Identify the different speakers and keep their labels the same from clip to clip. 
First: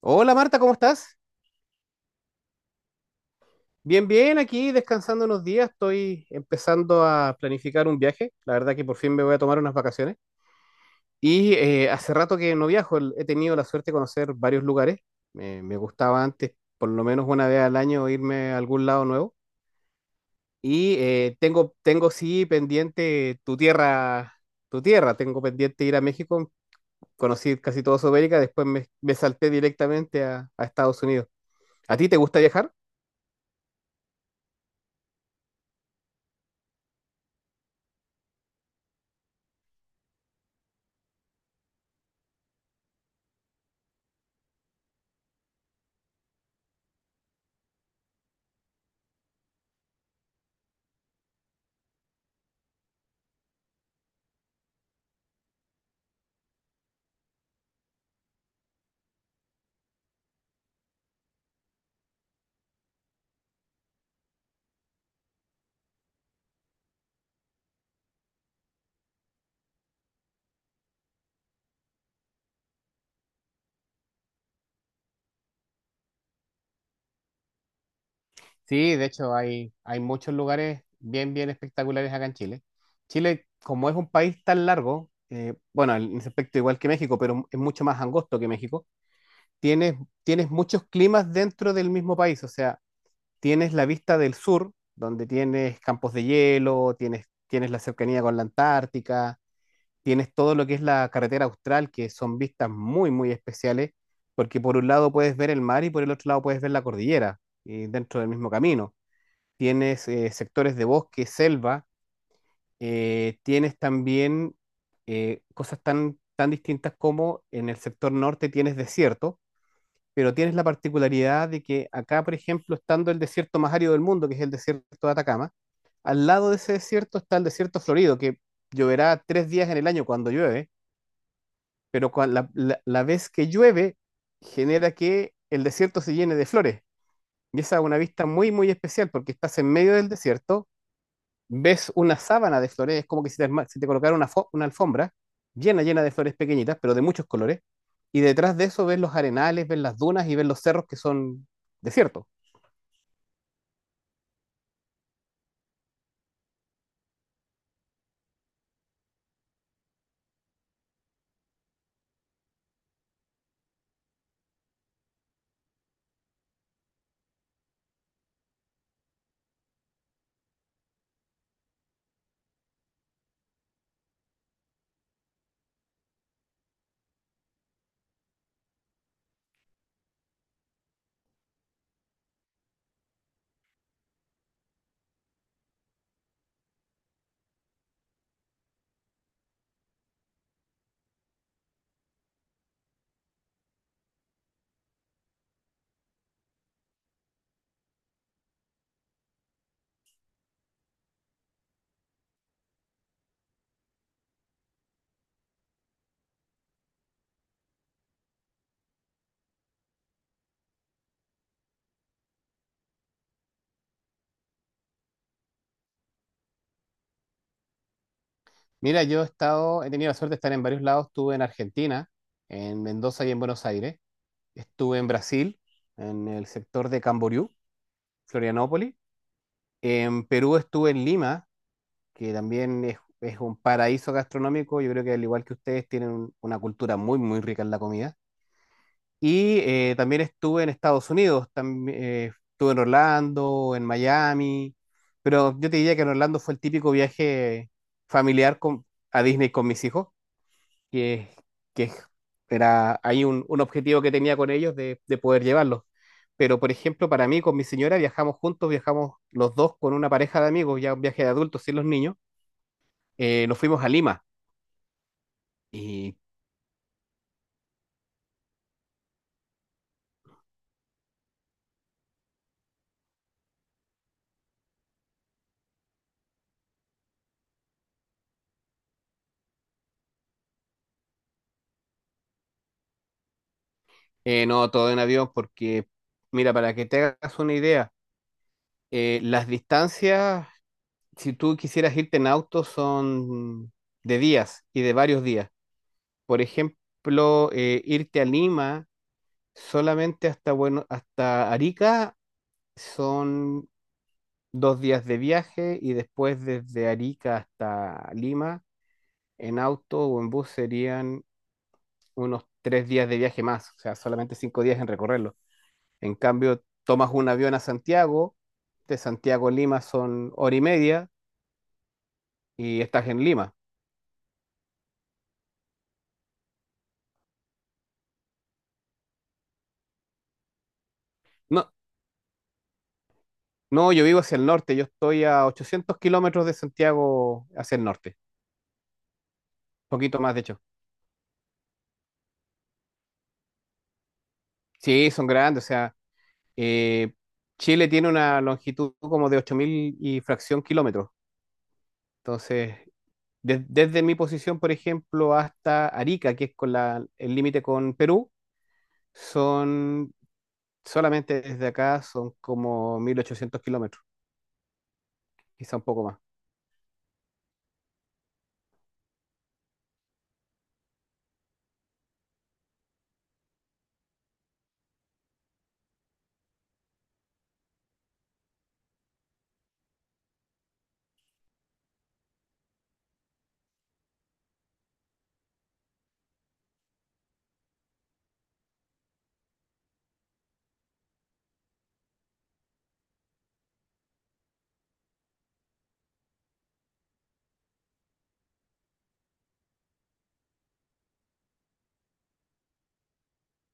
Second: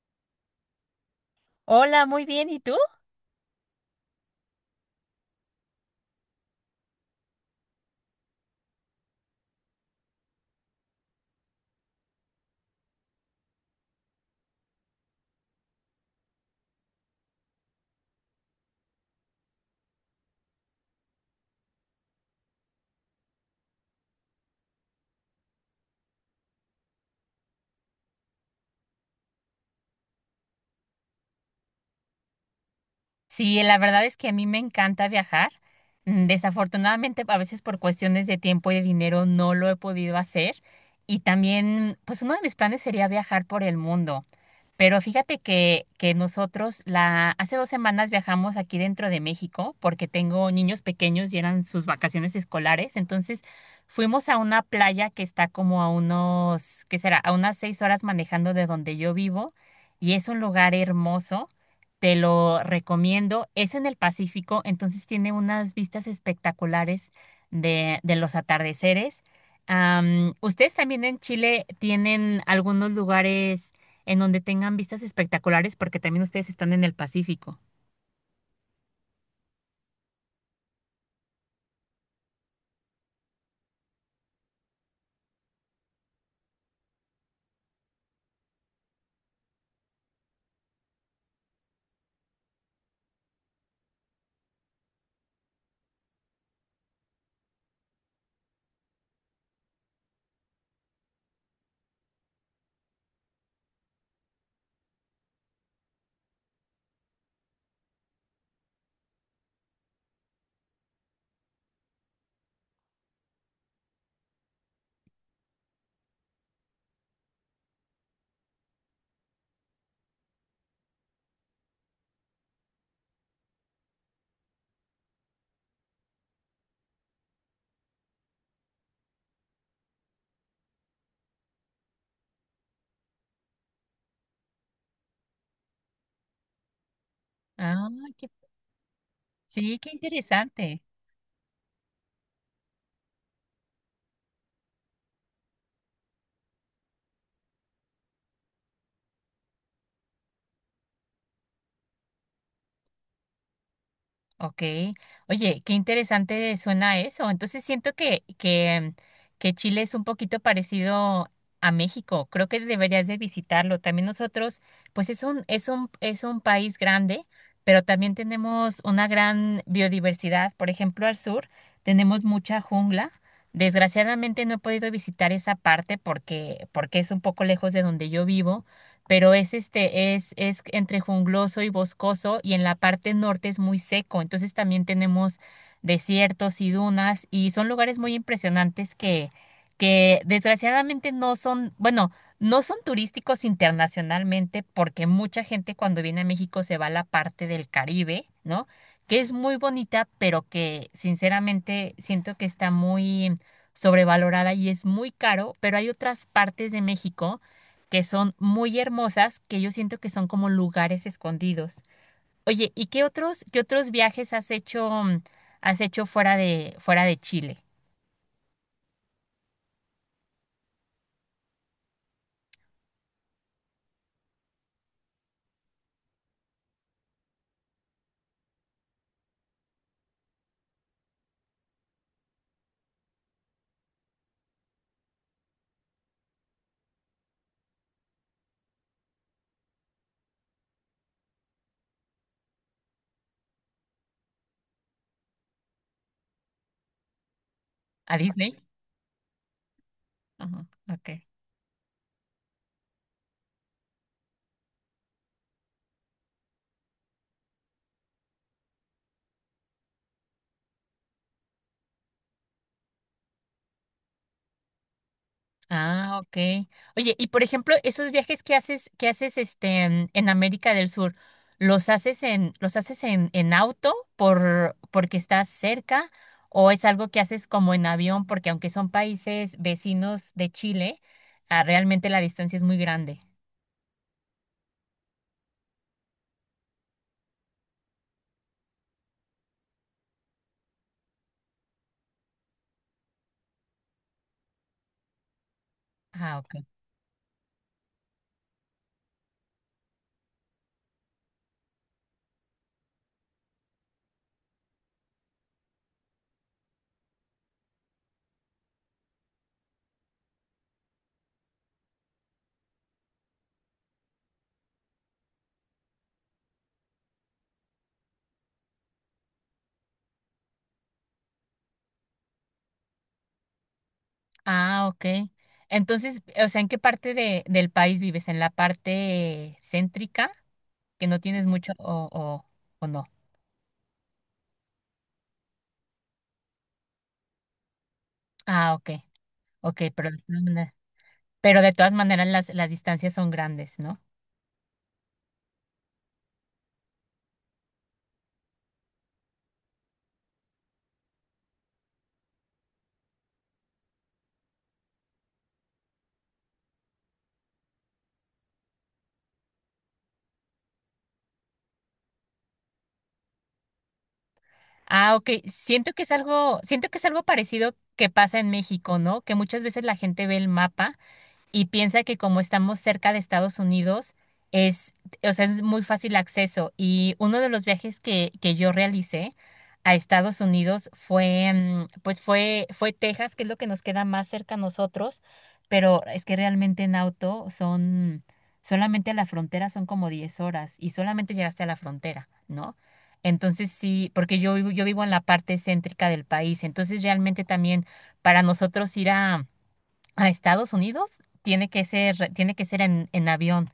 Speaker 1: Hola Marta, ¿cómo estás?
Speaker 2: Hola, muy bien. ¿Y tú?
Speaker 1: Bien, bien, aquí descansando unos días, estoy empezando a planificar un viaje, la verdad que por fin me voy a tomar unas vacaciones y hace rato que no viajo. He tenido la suerte de conocer varios lugares. Me gustaba antes por lo menos una vez al año irme a algún lado nuevo y tengo sí pendiente tu tierra, tengo pendiente ir a México. Conocí casi toda Sudamérica, después me salté directamente a Estados Unidos. ¿A ti te gusta viajar?
Speaker 2: Sí, la verdad es que a mí me encanta viajar. Desafortunadamente, a veces por cuestiones de tiempo y de dinero no lo he podido hacer. Y también, pues uno de mis planes sería viajar por el mundo. Pero fíjate que hace 2 semanas viajamos aquí dentro de México porque tengo niños pequeños y eran sus vacaciones escolares. Entonces fuimos a una playa que está como a unos, ¿qué será? A unas 6 horas manejando de donde yo vivo y es un lugar hermoso. Te lo recomiendo. Es en el Pacífico, entonces tiene unas vistas espectaculares de los atardeceres. ¿Ustedes también en Chile tienen algunos lugares en donde tengan vistas espectaculares, porque también ustedes están en el Pacífico?
Speaker 1: Sí, de hecho hay muchos lugares bien, bien espectaculares acá en Chile. Chile, como es un país tan largo, bueno, en ese aspecto igual que México, pero es mucho más angosto que México, tienes, tienes muchos climas dentro del mismo país, o sea, tienes la vista del sur, donde tienes campos de hielo, tienes la cercanía con la Antártica, tienes todo lo que es la carretera austral, que son vistas muy, muy especiales, porque por un lado puedes ver el mar y por el otro lado puedes ver la cordillera, y dentro del mismo camino tienes sectores de bosque, selva, tienes también cosas tan, tan distintas como en el sector norte tienes desierto, pero tienes la particularidad de que acá, por ejemplo, estando el desierto más árido del mundo, que es el desierto de Atacama, al lado de ese desierto está el desierto florido, que lloverá 3 días en el año cuando llueve, pero la vez que llueve genera que el desierto se llene de flores. Y esa es
Speaker 2: Ah,
Speaker 1: una vista
Speaker 2: qué-
Speaker 1: muy, muy especial porque estás en
Speaker 2: sí, qué
Speaker 1: medio del desierto,
Speaker 2: interesante.
Speaker 1: ves una sábana de flores, es como que si te colocara una alfombra llena, llena de flores pequeñitas, pero de muchos colores, y detrás de eso ves los arenales, ves las dunas y ves los cerros que son desiertos.
Speaker 2: Ok, oye, qué interesante suena eso. Entonces siento que Chile es un poquito parecido a México. Creo que deberías de visitarlo. También nosotros, pues es un país grande, pero también tenemos una gran biodiversidad. Por ejemplo, al sur tenemos mucha jungla. Desgraciadamente no he podido visitar esa parte porque es un poco lejos de donde yo vivo, pero es entre jungloso y boscoso, y en la parte norte es muy seco, entonces también tenemos desiertos y dunas, y son lugares muy impresionantes que desgraciadamente no son turísticos internacionalmente, porque mucha gente cuando viene a México se va a la parte del Caribe, ¿no? Que es muy bonita, pero que sinceramente siento que está muy sobrevalorada y es muy caro, pero hay otras partes de México que son muy hermosas, que yo siento que son como lugares escondidos. Oye, ¿y qué otros viajes has hecho, has hecho fuera de Chile?
Speaker 1: Mira, yo he estado, he tenido la suerte de estar en varios lados, estuve en Argentina, en Mendoza y en Buenos Aires, estuve en Brasil, en el sector de Camboriú, Florianópolis, en Perú estuve en Lima, que también es un paraíso gastronómico, yo creo que al igual que ustedes tienen una cultura muy, muy rica en la comida. También estuve en Estados Unidos, estuve en Orlando, en Miami, pero yo te diría que en Orlando fue el típico viaje
Speaker 2: ¿A Disney?
Speaker 1: familiar con, a Disney con mis hijos,
Speaker 2: Ajá, ok.
Speaker 1: que, que era ahí un objetivo que tenía con ellos de poder llevarlos. Pero, por ejemplo, para mí, con mi señora, viajamos juntos, viajamos los dos con una pareja de amigos, ya un viaje de adultos sin los niños. Nos fuimos a Lima y
Speaker 2: Ah, ok. Oye, y por ejemplo, esos viajes que haces este en América del Sur, ¿los haces en auto porque estás cerca? ¿O es algo que haces como en avión? Porque aunque son países vecinos de Chile, ah, realmente la distancia es muy grande.
Speaker 1: eh, no todo en avión porque, mira, para que te hagas una idea, las distancias, si tú quisieras irte en auto, son de días y de varios días.
Speaker 2: Ah,
Speaker 1: Por
Speaker 2: ok.
Speaker 1: ejemplo, irte a Lima solamente hasta, bueno, hasta Arica son 2 días de viaje y después desde Arica hasta Lima en auto o en bus serían unos 3 días de viaje más, o sea, solamente 5 días en recorrerlo. En cambio, tomas un avión a Santiago, de Santiago a Lima son hora y media y estás en Lima.
Speaker 2: Ah, ok. Entonces, o sea, ¿en qué parte del país vives? ¿En la parte céntrica, que no tienes
Speaker 1: No,
Speaker 2: mucho o no?
Speaker 1: no, yo vivo hacia el norte, yo estoy a 800 kilómetros de Santiago hacia el norte,
Speaker 2: Ah, ok, ok, pero,
Speaker 1: poquito más de hecho.
Speaker 2: pero de todas maneras las distancias son grandes, ¿no?
Speaker 1: Sí, son grandes, o sea, eh, Chile tiene una longitud como de 8.000 y fracción kilómetros. Entonces, desde mi posición, por ejemplo, hasta Arica, que es con el límite con Perú, son solamente desde acá son como 1.800 kilómetros,
Speaker 2: Ah, ok.
Speaker 1: quizá un
Speaker 2: Siento que
Speaker 1: poco
Speaker 2: es
Speaker 1: más.
Speaker 2: algo, siento que es algo parecido que pasa en México, ¿no? Que muchas veces la gente ve el mapa y piensa que como estamos cerca de Estados Unidos, es, o sea, es muy fácil acceso. Y uno de los viajes que yo realicé a Estados Unidos fue, pues fue Texas, que es lo que nos queda más cerca a nosotros, pero es que realmente en auto son, solamente a la frontera son como 10 horas y solamente llegaste a la frontera, ¿no? Entonces sí, porque yo vivo en la parte céntrica del país, entonces realmente también para nosotros ir a Estados Unidos tiene que ser en avión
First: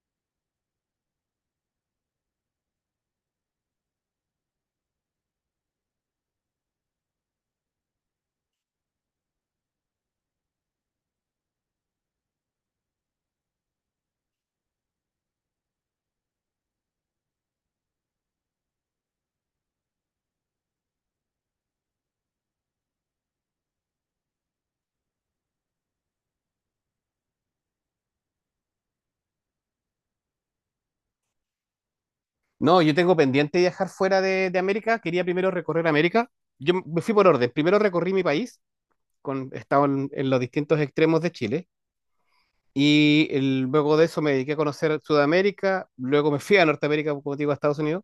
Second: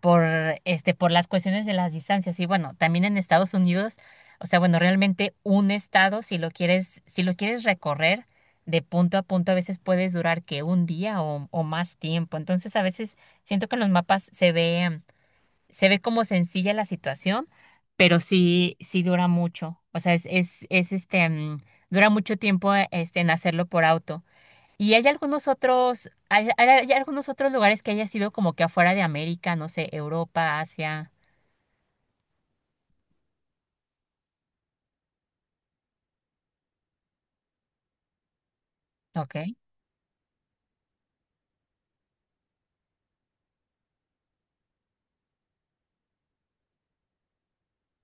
Speaker 2: por, este, por las cuestiones de las distancias. Y bueno, también en Estados Unidos, o sea, bueno, realmente un estado, si lo quieres, si lo quieres recorrer de punto a punto, a veces puedes durar que un día o más tiempo. Entonces, a veces siento que en los mapas se ve como sencilla la situación, pero sí, sí dura mucho. O sea, es este, dura mucho tiempo, este, en hacerlo por auto. ¿Y hay hay algunos otros lugares que haya sido como que afuera de América, no sé, Europa, Asia?
Speaker 1: No, yo tengo pendiente viajar fuera de América. Quería primero recorrer América. Yo me fui por orden. Primero recorrí mi país,
Speaker 2: Ok.
Speaker 1: he estado en los distintos extremos de Chile. Y luego de eso me dediqué a conocer Sudamérica. Luego me fui a Norteamérica, como te digo, a Estados Unidos.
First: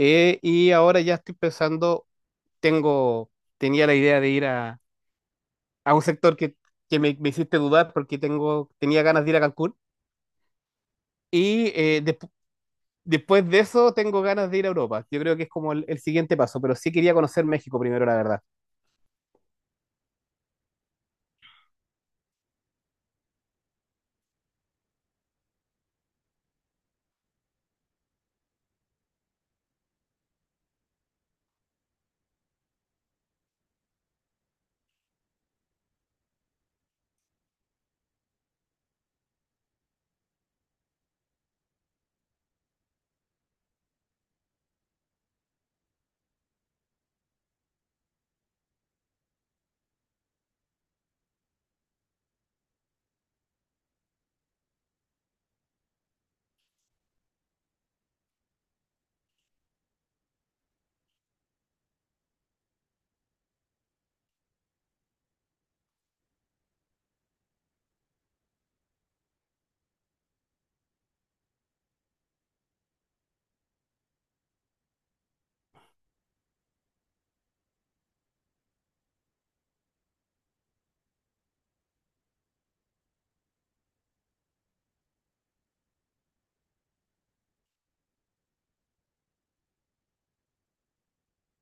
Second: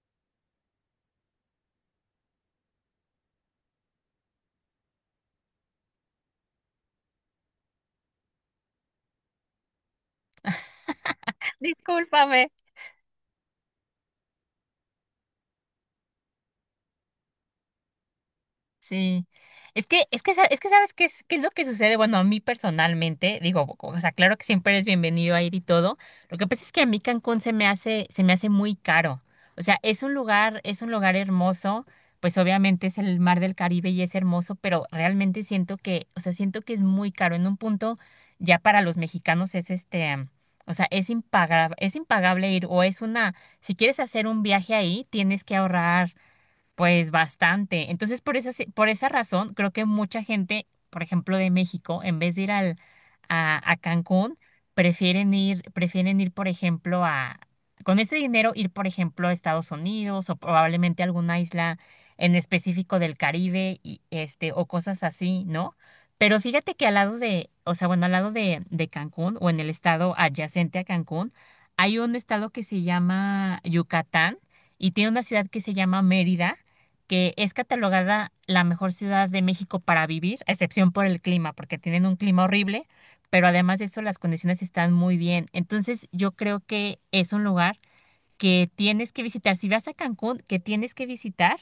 Speaker 1: Y ahora ya estoy pensando, tengo, tenía la idea de ir a un sector que me hiciste dudar porque tengo, tenía ganas de ir a Cancún. Y eh, despu-
Speaker 2: Discúlpame.
Speaker 1: Después de eso, tengo ganas de ir a Europa. Yo creo que es como el siguiente paso, pero sí quería conocer México primero, la verdad.
Speaker 2: Sí. Es que sabes qué es lo que sucede. Bueno, a mí personalmente, digo, o sea, claro que siempre eres bienvenido a ir y todo. Lo que pasa es que a mí Cancún se me hace muy caro. O sea, es un lugar hermoso. Pues obviamente es el mar del Caribe y es hermoso, pero realmente siento o sea, siento que es muy caro. En un punto, ya para los mexicanos es este, o sea, es impagable ir, o es una, si quieres hacer un viaje ahí, tienes que ahorrar. Pues bastante. Entonces, por esa razón, creo que mucha gente, por ejemplo, de México, en vez de ir a Cancún, prefieren ir, por ejemplo, con ese dinero, ir, por ejemplo, a Estados Unidos o probablemente a alguna isla en específico del Caribe y, este, o cosas así, ¿no? Pero fíjate que al lado de, o sea, bueno, al lado de Cancún o en el estado adyacente a Cancún, hay un estado que se llama Yucatán y tiene una ciudad que se llama Mérida que es catalogada la mejor ciudad de México para vivir, a excepción por el clima, porque tienen un clima horrible, pero además de eso las condiciones están muy bien. Entonces yo creo que es un lugar que tienes que visitar. Si vas a Cancún, que tienes que visitar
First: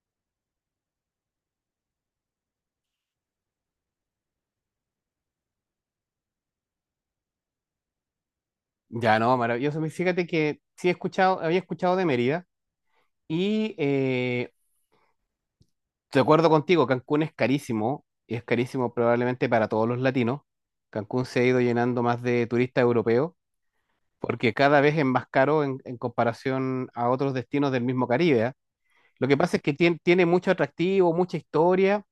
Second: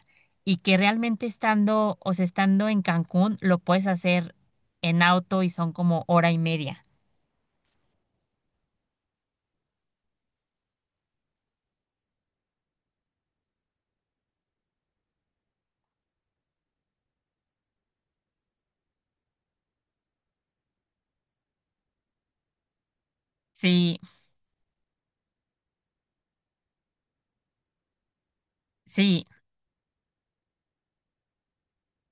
Speaker 2: y que realmente estando, o sea, estando en Cancún, lo puedes hacer en auto y son como hora y media.
Speaker 1: Ya, no, maravilloso. Y fíjate que sí he escuchado, había escuchado de Mérida y de acuerdo contigo, Cancún es carísimo y es carísimo probablemente para todos los latinos. Cancún se ha ido llenando más de turistas europeos
Speaker 2: Sí,
Speaker 1: porque cada vez es más caro en comparación a otros destinos del mismo Caribe, ¿ah?
Speaker 2: sí,
Speaker 1: Lo que pasa es que tiene mucho atractivo, mucha historia.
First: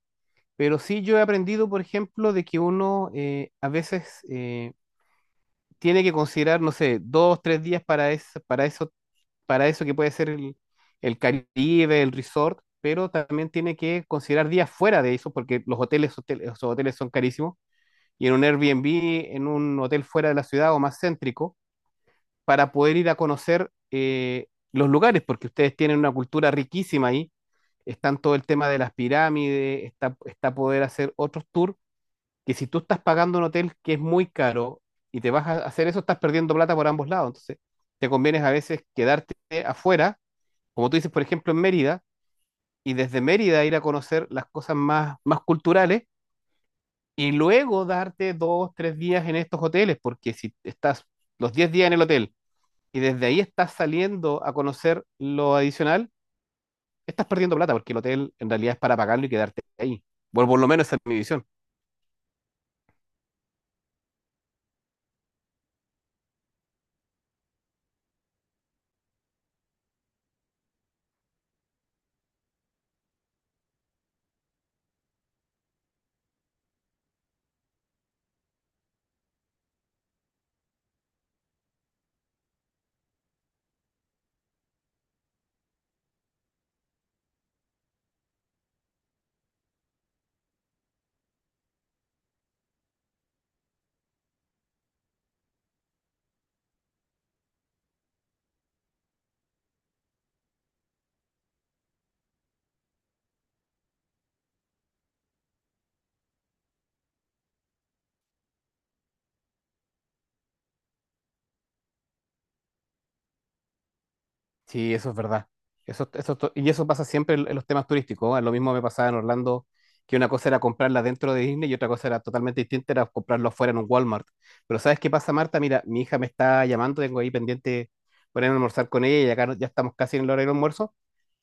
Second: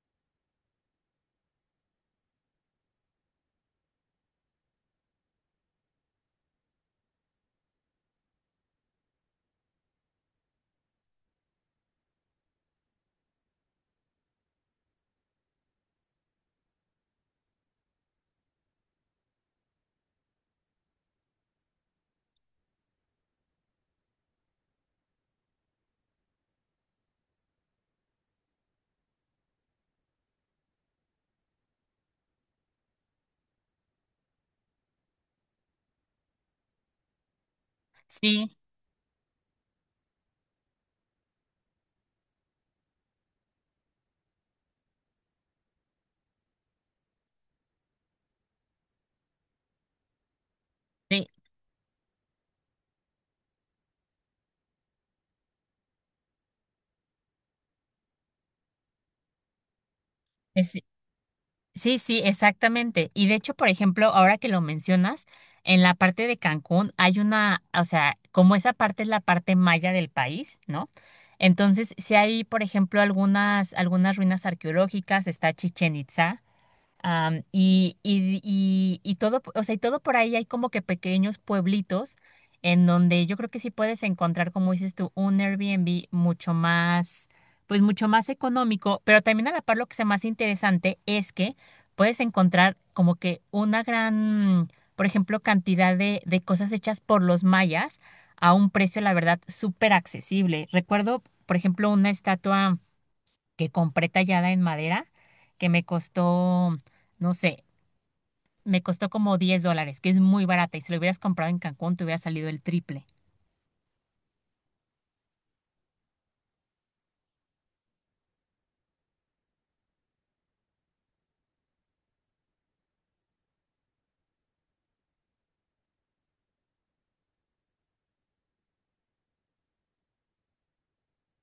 Speaker 1: Pero sí yo he aprendido, por ejemplo, de que uno a veces tiene que considerar, no sé, 2, 3 días para eso, que puede ser el Caribe, el resort, pero también tiene que considerar días fuera de eso, porque los hoteles, los hoteles son carísimos, y en un Airbnb, en un hotel fuera de la ciudad o más céntrico, para poder ir a conocer los lugares, porque ustedes tienen una cultura riquísima ahí, están todo el tema de las pirámides, está poder hacer otros tours que si tú estás pagando un hotel que es muy caro y te vas a hacer eso, estás perdiendo plata por ambos lados. Entonces, te conviene
Speaker 2: sí,
Speaker 1: a veces quedarte afuera, como tú dices, por ejemplo, en Mérida, y desde Mérida ir a conocer las cosas más, más culturales y luego darte 2, 3 días en estos hoteles, porque si estás
Speaker 2: sí.
Speaker 1: los 10 días en el hotel y desde ahí estás saliendo a conocer lo adicional, estás perdiendo plata, porque el hotel en realidad es para pagarlo y quedarte ahí. Bueno, por lo
Speaker 2: Es,
Speaker 1: menos esa es mi visión.
Speaker 2: Sí, sí, exactamente. Y de hecho, por ejemplo, ahora que lo mencionas, en la parte de Cancún hay una, o sea, como esa parte es la parte maya del país, ¿no? Entonces, si hay, por ejemplo, algunas ruinas arqueológicas, está Chichen Itza. Y todo, o sea, y todo por ahí hay como que pequeños pueblitos en donde yo creo que sí puedes encontrar, como dices tú, un Airbnb mucho más, pues mucho más económico, pero también a la par lo que sea más interesante es que puedes encontrar como que una gran, por ejemplo, cantidad de cosas hechas por los mayas a un precio, la verdad, súper accesible. Recuerdo, por ejemplo, una estatua que compré tallada en madera, que me costó, no sé, me costó como $10, que es muy barata. Y si lo hubieras comprado en Cancún, te hubiera salido el triple.
Speaker 1: Sí, eso es verdad. Eso, y eso pasa siempre en los temas turísticos, ¿eh? Lo mismo me pasaba en Orlando, que una cosa era comprarla dentro de Disney y otra cosa era totalmente distinta, era comprarlo afuera en un Walmart. Pero ¿sabes qué pasa, Marta? Mira, mi hija me está llamando, tengo ahí pendiente ponerme a almorzar con ella y acá ya estamos casi en el hora del almuerzo.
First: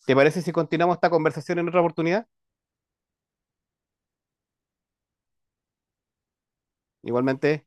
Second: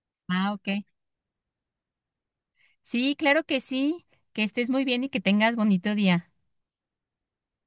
Speaker 1: ¿Te parece
Speaker 2: Ah,
Speaker 1: si
Speaker 2: ok.
Speaker 1: continuamos esta conversación en otra oportunidad?
Speaker 2: Sí, claro que sí. Que estés muy bien y que tengas bonito día.
Speaker 1: Igualmente.